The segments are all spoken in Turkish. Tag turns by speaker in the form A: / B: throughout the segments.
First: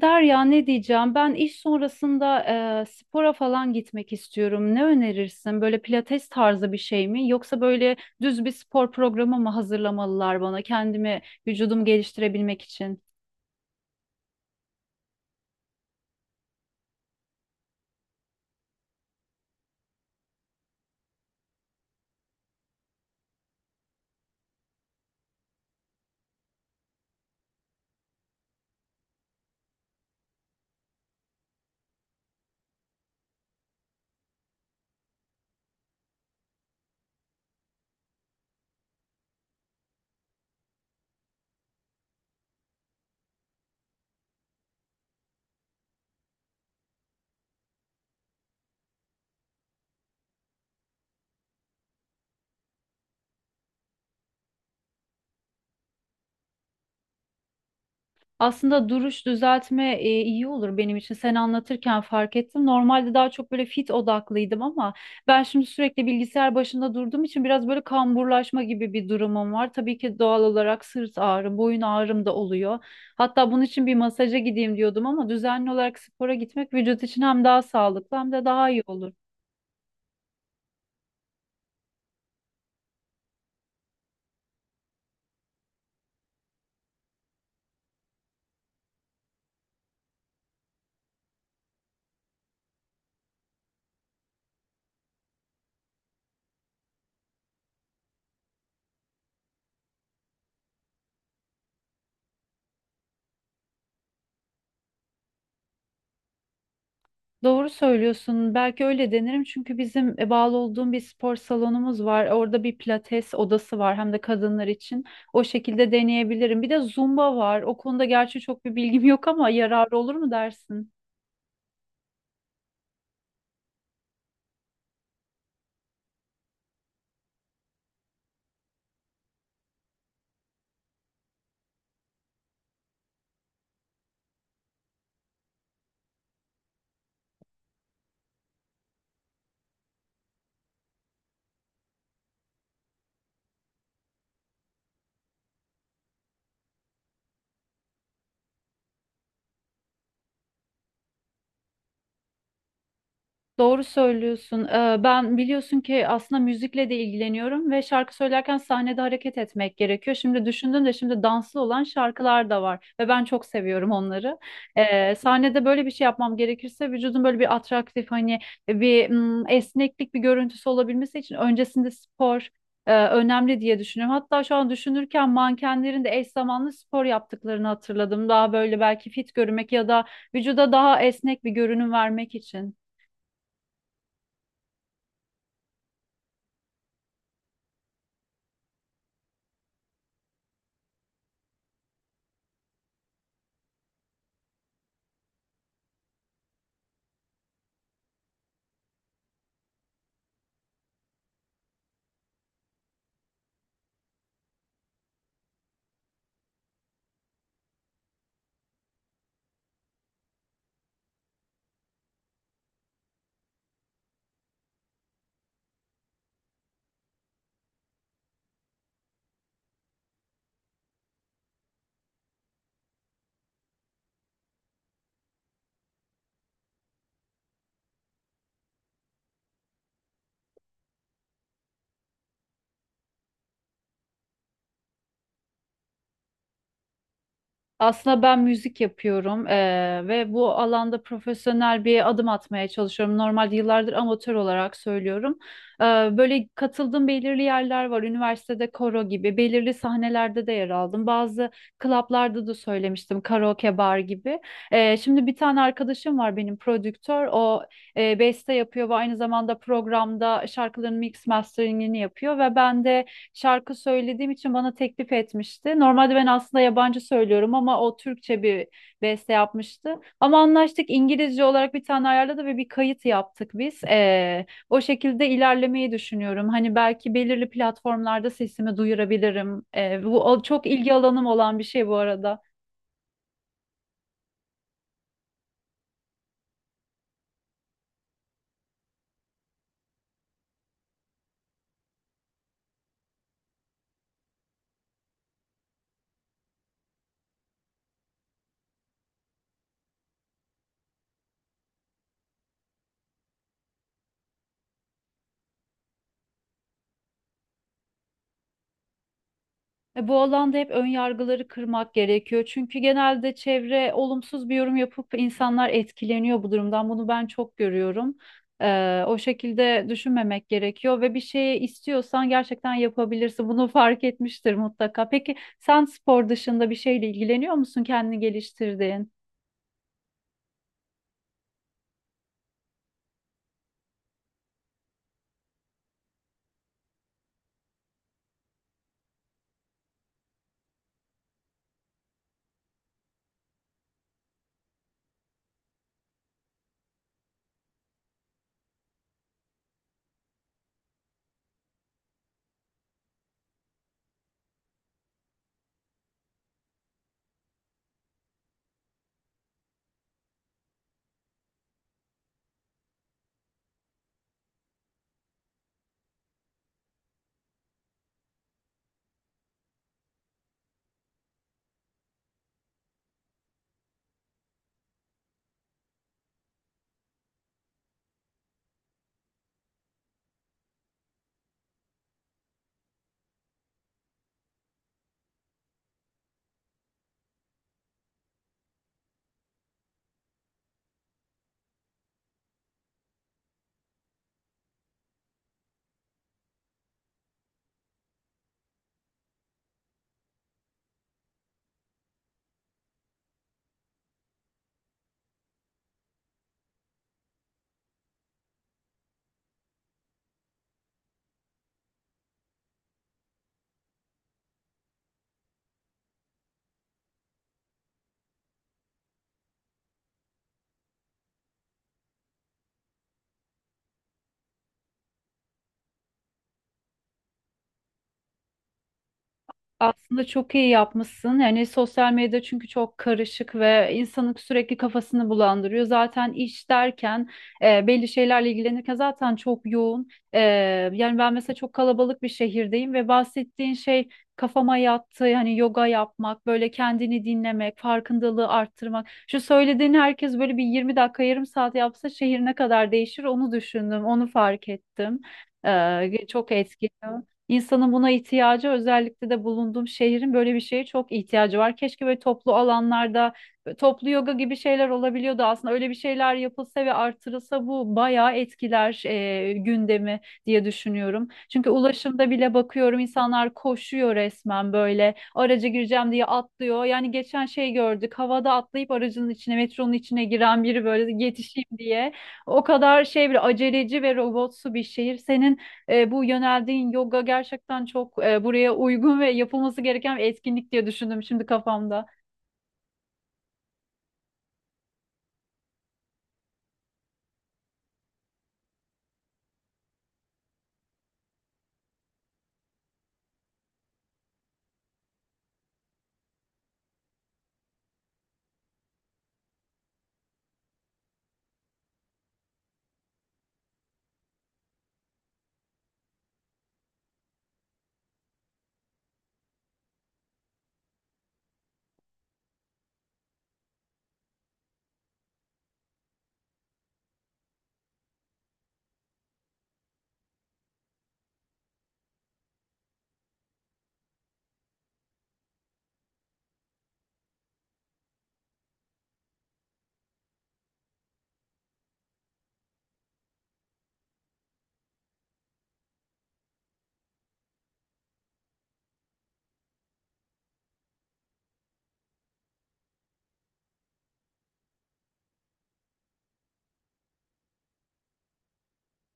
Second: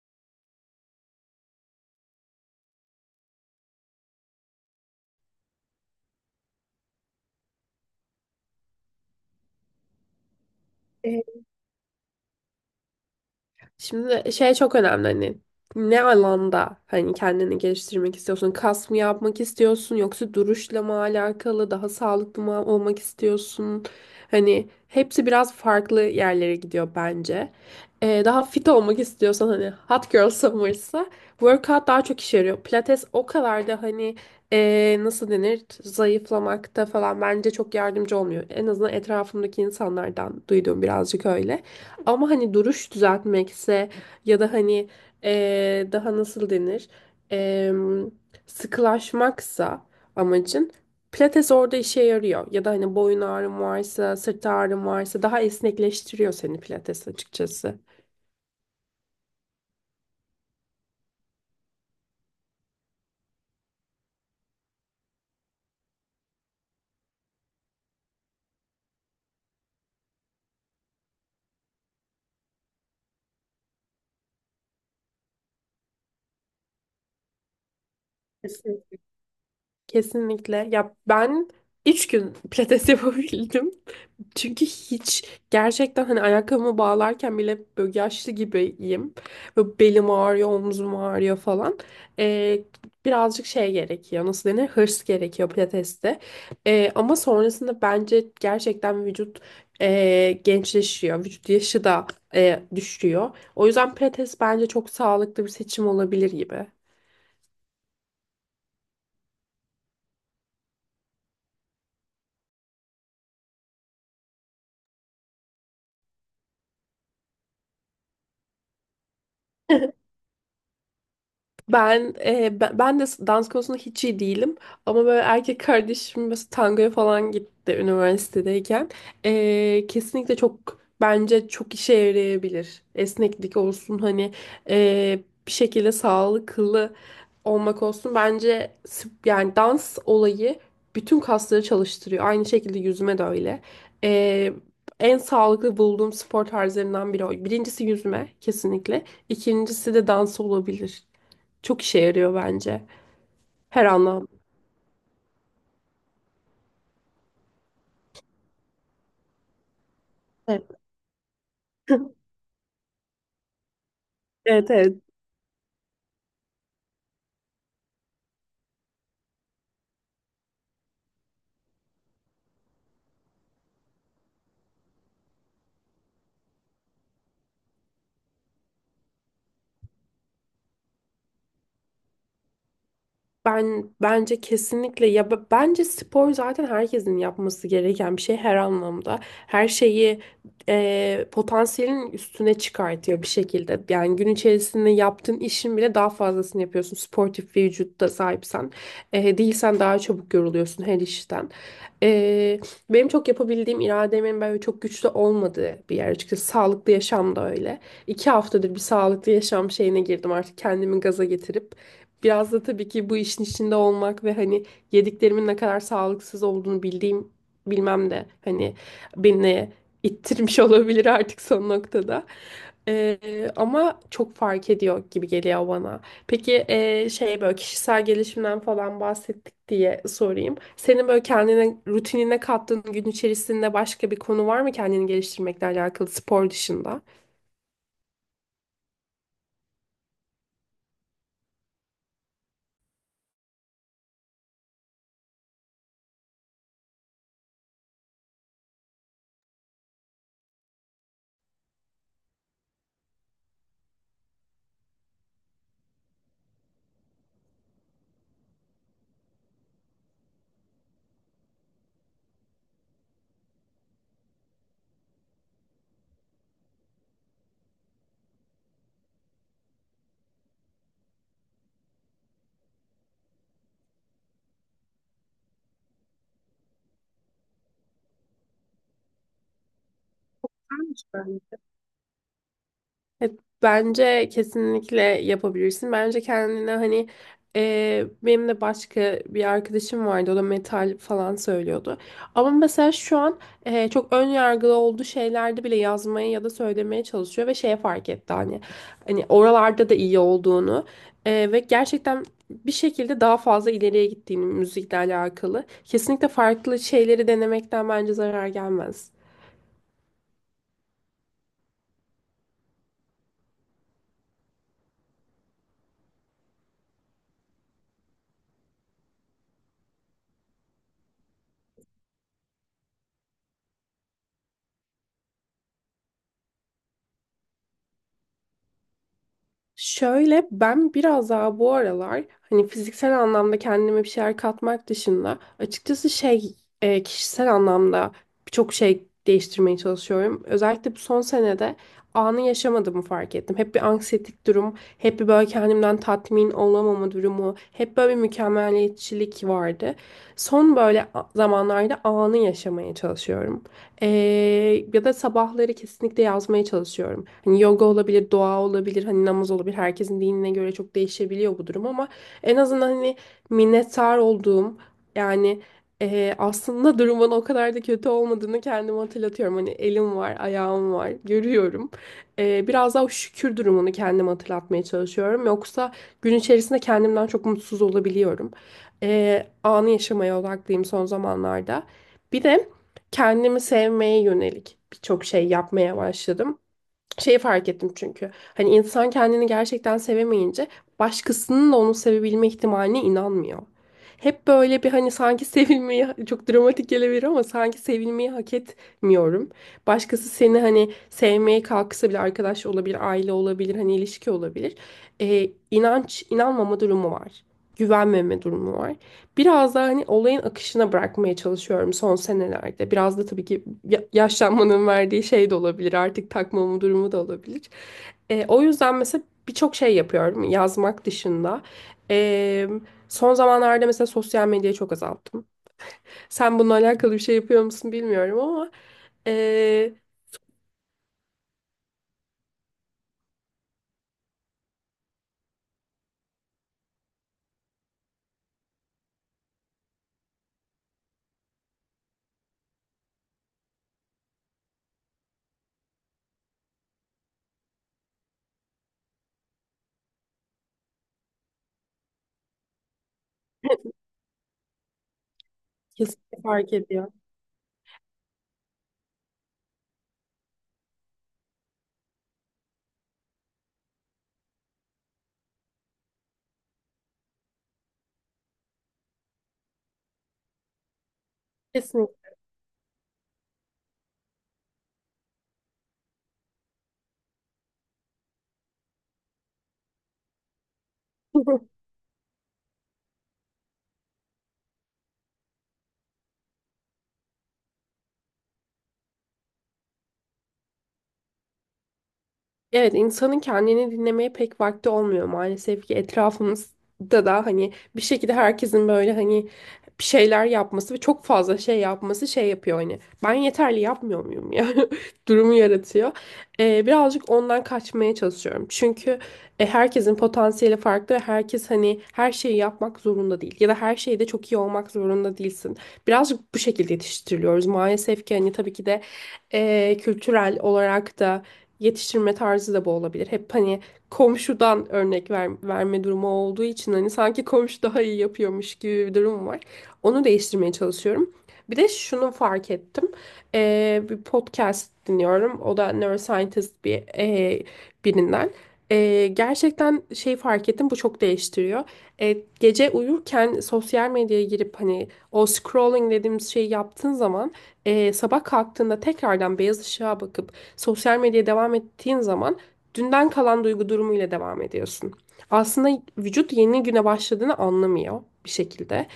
A: Derya ne diyeceğim? Ben iş sonrasında spora falan gitmek istiyorum. Ne önerirsin? Böyle pilates tarzı bir şey mi? Yoksa böyle düz bir spor programı mı hazırlamalılar bana kendimi,
B: Ee,
A: vücudumu geliştirebilmek için?
B: Şimdi şey çok önemli hani ne alanda hani kendini geliştirmek istiyorsun? Kas mı yapmak istiyorsun yoksa duruşla mı alakalı daha sağlıklı mı olmak istiyorsun? Hani hepsi biraz farklı yerlere gidiyor bence. Daha fit olmak istiyorsan hani hot girl summer'sa workout daha çok işe yarıyor. Pilates o kadar da hani nasıl denir zayıflamakta falan bence çok yardımcı olmuyor. En azından etrafımdaki insanlardan duyduğum birazcık öyle. Ama hani duruş düzeltmekse ya da hani daha nasıl denir? Eee, Sıkılaşmaksa amacın pilates orada işe yarıyor. Ya da hani boyun ağrın varsa, sırt ağrın varsa daha esnekleştiriyor seni pilates açıkçası.
A: Aslında duruş düzeltme iyi olur benim için. Sen anlatırken fark ettim. Normalde daha çok böyle fit odaklıydım ama ben şimdi sürekli bilgisayar başında durduğum için biraz böyle kamburlaşma gibi bir durumum var. Tabii ki doğal olarak sırt ağrım, boyun ağrım da oluyor. Hatta bunun için bir masaja gideyim diyordum ama düzenli olarak spora gitmek vücut için hem daha sağlıklı hem de daha iyi
B: Kesin-
A: olur.
B: Kesinlikle. Ya ben 3 gün pilates yapabildim. Çünkü hiç gerçekten hani ayakkabımı bağlarken bile böyle yaşlı gibiyim. Böyle belim ağrıyor, omzum ağrıyor falan. Ee, Birazcık şey gerekiyor. Nasıl denir? Hırs gerekiyor pilateste. Ama sonrasında bence gerçekten vücut gençleşiyor. Vücut yaşı da düşüyor. O yüzden pilates bence çok sağlıklı bir seçim olabilir gibi.
A: Doğru söylüyorsun. Belki öyle denerim çünkü bizim bağlı olduğum bir spor salonumuz var. Orada bir pilates odası var hem de kadınlar için. O şekilde deneyebilirim. Bir de zumba var. O konuda gerçi çok bir bilgim yok ama yararlı olur mu dersin?
B: Ben e, ben ben de dans konusunda hiç iyi değilim ama böyle erkek kardeşim mesela tangoya falan gitti üniversitedeyken. Kesinlikle bence çok işe yarayabilir esneklik olsun hani e, bir şekilde sağlıklı olmak olsun bence yani dans olayı bütün kasları çalıştırıyor, aynı şekilde yüzme de öyle. E, En sağlıklı bulduğum spor tarzlarından biri, o birincisi yüzme kesinlikle, ikincisi de dans olabilir. Çok işe yarıyor bence.
A: Doğru
B: Her anlamda.
A: söylüyorsun. Ben biliyorsun ki aslında müzikle de ilgileniyorum ve şarkı söylerken sahnede hareket etmek gerekiyor. Şimdi
B: Evet.
A: düşündüm de şimdi danslı olan şarkılar da var ve ben çok seviyorum onları.
B: Evet, evet.
A: Sahnede böyle bir şey yapmam gerekirse vücudun böyle bir atraktif hani bir esneklik bir görüntüsü olabilmesi için öncesinde spor önemli diye düşünüyorum. Hatta şu an düşünürken mankenlerin de eş zamanlı spor yaptıklarını hatırladım. Daha böyle belki fit görünmek ya da vücuda daha esnek bir görünüm vermek için.
B: Ben bence kesinlikle ya bence spor zaten herkesin yapması gereken bir şey her anlamda. Her şeyi potansiyelin üstüne çıkartıyor bir şekilde. Yani gün içerisinde yaptığın işin bile daha fazlasını yapıyorsun. Sportif bir vücutta sahipsen. Değilsen daha çabuk yoruluyorsun her işten. E, Benim çok yapabildiğim irademin böyle çok güçlü olmadığı bir yer açıkçası. Sağlıklı yaşam da öyle. 2 haftadır bir sağlıklı yaşam şeyine girdim artık kendimi gaza getirip. Biraz da tabii ki bu işin içinde olmak ve hani yediklerimin ne kadar sağlıksız olduğunu bildiğim bilmem de hani beni ittirmiş olabilir artık son noktada. Ama çok fark ediyor gibi geliyor bana. Peki şey böyle kişisel gelişimden falan bahsettik diye sorayım. Senin böyle kendine rutinine kattığın gün içerisinde başka bir konu var mı kendini geliştirmekle alakalı spor dışında?
A: Aslında ben müzik yapıyorum ve bu alanda profesyonel bir adım atmaya çalışıyorum. Normalde yıllardır amatör olarak söylüyorum. Böyle katıldığım belirli yerler var. Üniversitede koro gibi, belirli sahnelerde de yer aldım. Bazı klaplarda da söylemiştim, karaoke bar gibi. Şimdi bir tane arkadaşım var benim prodüktör. O beste yapıyor ve aynı zamanda programda şarkıların mix masteringini yapıyor ve ben de şarkı söylediğim için bana teklif etmişti. Normalde ben aslında yabancı söylüyorum ama o Türkçe bir beste yapmıştı. Ama anlaştık İngilizce olarak bir tane ayarladı ve bir kayıt yaptık biz. O şekilde ilerlemeyi düşünüyorum. Hani belki belirli platformlarda sesimi duyurabilirim. Bu çok ilgi alanım olan bir şey bu arada.
B: Evet, bence kesinlikle yapabilirsin. Bence kendine hani benim de başka bir arkadaşım vardı. O da metal falan söylüyordu. Ama mesela şu an çok ön yargılı olduğu şeylerde bile yazmaya ya da söylemeye çalışıyor ve şeye fark etti hani oralarda da iyi olduğunu ve gerçekten bir şekilde daha fazla ileriye gittiğini müzikle alakalı. Kesinlikle farklı şeyleri denemekten bence zarar gelmez.
A: Bu alanda hep ön yargıları kırmak gerekiyor. Çünkü genelde çevre olumsuz bir yorum yapıp insanlar etkileniyor bu durumdan. Bunu ben çok görüyorum. O şekilde düşünmemek gerekiyor ve bir şeyi istiyorsan gerçekten yapabilirsin. Bunu fark etmiştir mutlaka. Peki sen spor dışında bir şeyle ilgileniyor musun? Kendini geliştirdiğin?
B: Şöyle ben biraz daha bu aralar hani fiziksel anlamda kendime bir şeyler katmak dışında açıkçası şey kişisel anlamda birçok şey değiştirmeye çalışıyorum. Özellikle bu son senede anı yaşamadığımı fark ettim. Hep bir anksiyetik durum, hep bir böyle kendimden tatmin olamama durumu, hep böyle bir mükemmeliyetçilik vardı. Son böyle zamanlarda anı yaşamaya çalışıyorum. Ee, Ya da sabahları kesinlikle yazmaya çalışıyorum. Hani yoga olabilir, doğa olabilir, hani namaz olabilir. Herkesin dinine göre çok değişebiliyor bu durum ama en azından hani minnettar olduğum yani aslında durumun o kadar da kötü olmadığını kendime hatırlatıyorum. Hani elim var, ayağım var, görüyorum. Biraz daha o şükür durumunu kendime hatırlatmaya çalışıyorum. Yoksa gün içerisinde kendimden çok mutsuz olabiliyorum. Anı yaşamaya odaklıyım son zamanlarda. Bir de kendimi sevmeye yönelik birçok şey yapmaya başladım. Şeyi fark ettim çünkü. Hani insan kendini gerçekten sevemeyince başkasının da onu sevebilme ihtimaline inanmıyor. Hep böyle bir hani sanki sevilmeyi çok dramatik gelebilir ama sanki sevilmeyi hak etmiyorum. Başkası seni hani sevmeye kalksa bile arkadaş olabilir, aile olabilir, hani ilişki olabilir. İnanç, inanmama durumu var. Güvenmeme durumu var. Biraz da hani olayın akışına bırakmaya çalışıyorum son senelerde. Biraz da tabii ki yaşlanmanın verdiği şey de olabilir. Artık takmamı durumu da olabilir. O yüzden mesela birçok şey yapıyorum yazmak dışında. E, Son zamanlarda mesela sosyal medyayı çok azalttım. Sen bununla alakalı bir şey yapıyor musun bilmiyorum ama e,
A: Aslında çok iyi yapmışsın. Yani sosyal medya çünkü çok karışık ve insanın sürekli kafasını bulandırıyor. Zaten iş derken belli şeylerle ilgilenirken zaten çok yoğun. Yani ben mesela çok kalabalık bir şehirdeyim ve bahsettiğin şey kafama yattı. Yani yoga yapmak, böyle kendini dinlemek, farkındalığı arttırmak. Şu söylediğin herkes böyle bir 20 dakika, yarım saat yapsa şehir ne kadar değişir onu düşündüm, onu fark ettim.
B: kesinlikle
A: Çok
B: fark
A: etkili.
B: ediyor.
A: İnsanın buna ihtiyacı özellikle de bulunduğum şehrin böyle bir şeye çok ihtiyacı var. Keşke böyle toplu alanlarda böyle toplu yoga gibi şeyler olabiliyordu aslında. Öyle bir şeyler yapılsa ve artırılsa bu bayağı etkiler gündemi diye düşünüyorum. Çünkü ulaşımda
B: Kesinlikle.
A: bile bakıyorum insanlar koşuyor resmen böyle araca gireceğim diye atlıyor. Yani geçen şey gördük havada atlayıp aracın içine metronun içine giren biri böyle yetişeyim diye. O kadar şey bir aceleci ve robotsu bir şehir. Senin bu yöneldiğin yoga gerçekten çok buraya uygun ve yapılması gereken bir etkinlik diye düşündüm şimdi kafamda.
B: Evet, insanın kendini dinlemeye pek vakti olmuyor maalesef ki, etrafımızda da hani bir şekilde herkesin böyle hani bir şeyler yapması ve çok fazla şey yapması şey yapıyor hani ben yeterli yapmıyor muyum ya durumu yaratıyor. Birazcık ondan kaçmaya çalışıyorum çünkü herkesin potansiyeli farklı ve herkes hani her şeyi yapmak zorunda değil ya da her şeyde çok iyi olmak zorunda değilsin. Birazcık bu şekilde yetiştiriliyoruz maalesef ki hani tabii ki de kültürel olarak da yetiştirme tarzı da bu olabilir. Hep hani komşudan örnek verme durumu olduğu için hani sanki komşu daha iyi yapıyormuş gibi bir durum var. Onu değiştirmeye çalışıyorum. Bir de şunu fark ettim. Bir podcast dinliyorum. O da neuroscientist bir birinden. Gerçekten şey fark ettim, bu çok değiştiriyor. Ee, Gece uyurken sosyal medyaya girip hani o scrolling dediğimiz şeyi yaptığın zaman, sabah kalktığında tekrardan beyaz ışığa bakıp sosyal medyaya devam ettiğin zaman dünden kalan duygu durumuyla devam ediyorsun. Aslında vücut yeni güne başladığını anlamıyor bir şekilde.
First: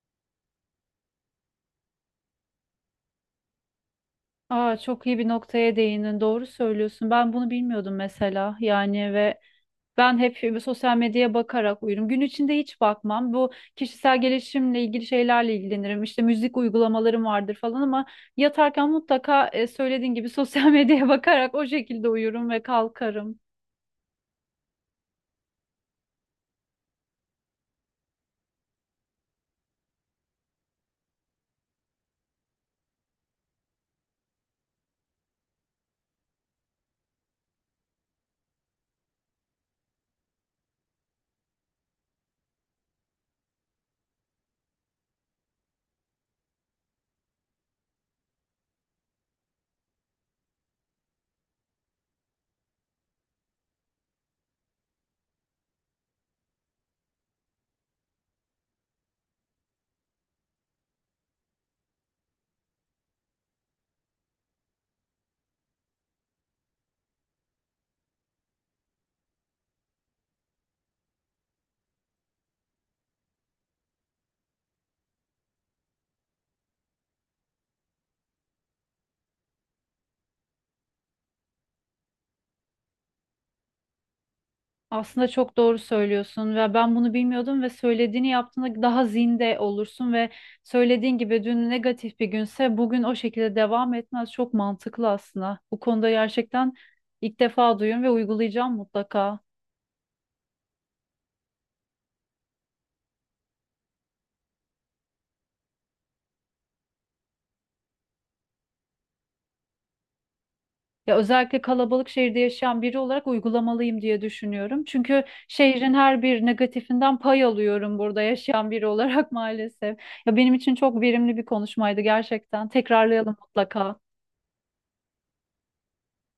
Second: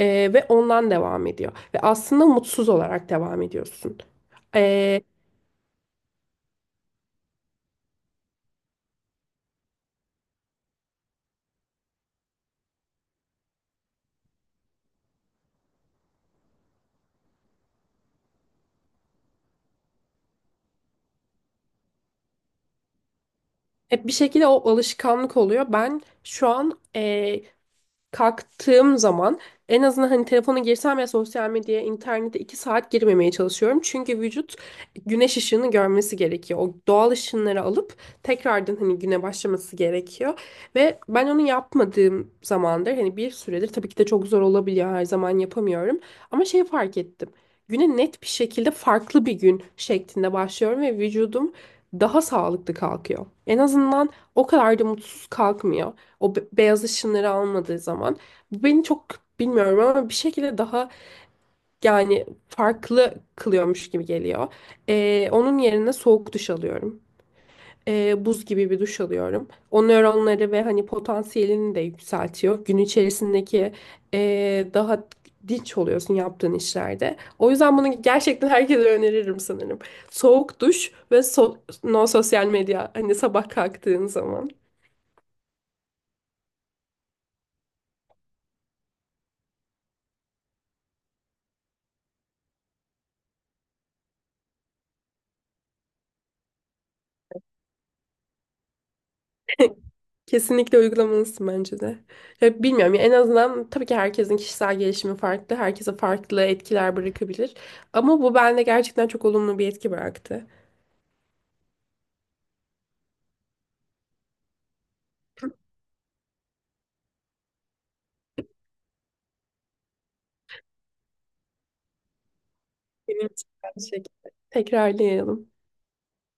B: Ve ondan devam ediyor ve aslında mutsuz olarak devam ediyorsun.
A: Aa,
B: Ee,
A: çok iyi bir noktaya değindin. Doğru söylüyorsun. Ben bunu bilmiyordum mesela. Yani ve ben hep sosyal medyaya bakarak uyurum. Gün içinde hiç bakmam. Bu kişisel gelişimle ilgili şeylerle ilgilenirim. İşte müzik uygulamalarım vardır falan ama yatarken mutlaka söylediğin gibi sosyal medyaya bakarak o şekilde uyurum ve kalkarım.
B: Hep bir şekilde o alışkanlık oluyor. Ben şu an kalktığım zaman en azından hani telefona girsem ya sosyal medyaya, internete 2 saat girmemeye çalışıyorum. Çünkü vücut güneş ışığını görmesi gerekiyor. O doğal ışınları alıp tekrardan hani güne başlaması gerekiyor. Ve ben onu yapmadığım zamandır hani bir süredir, tabii ki de çok zor olabiliyor, her zaman yapamıyorum. Ama şey fark ettim. Güne net bir şekilde farklı bir gün şeklinde başlıyorum ve vücudum daha sağlıklı kalkıyor. En azından o kadar da mutsuz kalkmıyor. O beyaz ışınları almadığı zaman. Bu beni çok bilmiyorum ama bir şekilde daha yani farklı kılıyormuş gibi geliyor. Onun yerine soğuk duş alıyorum. Buz gibi bir duş alıyorum. O nöronları ve hani potansiyelini de yükseltiyor. Gün içerisindeki daha dinç oluyorsun yaptığın işlerde. O yüzden bunu gerçekten herkese öneririm sanırım. Soğuk duş ve no sosyal medya hani sabah kalktığın zaman.
A: Aslında çok doğru söylüyorsun ve ben bunu bilmiyordum ve söylediğini yaptığında daha zinde olursun ve söylediğin gibi dün negatif bir günse bugün o şekilde devam etmez. Çok mantıklı aslında. Bu konuda gerçekten ilk defa duyuyorum ve uygulayacağım mutlaka.
B: Kesinlikle uygulamalısın bence de. Ya bilmiyorum ya en azından tabii ki herkesin kişisel gelişimi farklı. Herkese farklı etkiler bırakabilir. Ama bu bende gerçekten çok olumlu bir etki bıraktı.
A: Ya özellikle kalabalık şehirde yaşayan biri olarak uygulamalıyım diye düşünüyorum. Çünkü şehrin her bir negatifinden pay alıyorum burada yaşayan biri olarak maalesef. Ya benim için çok verimli bir konuşmaydı gerçekten.
B: Benim
A: Tekrarlayalım
B: için aynı
A: mutlaka.
B: şekilde. Tekrarlayalım.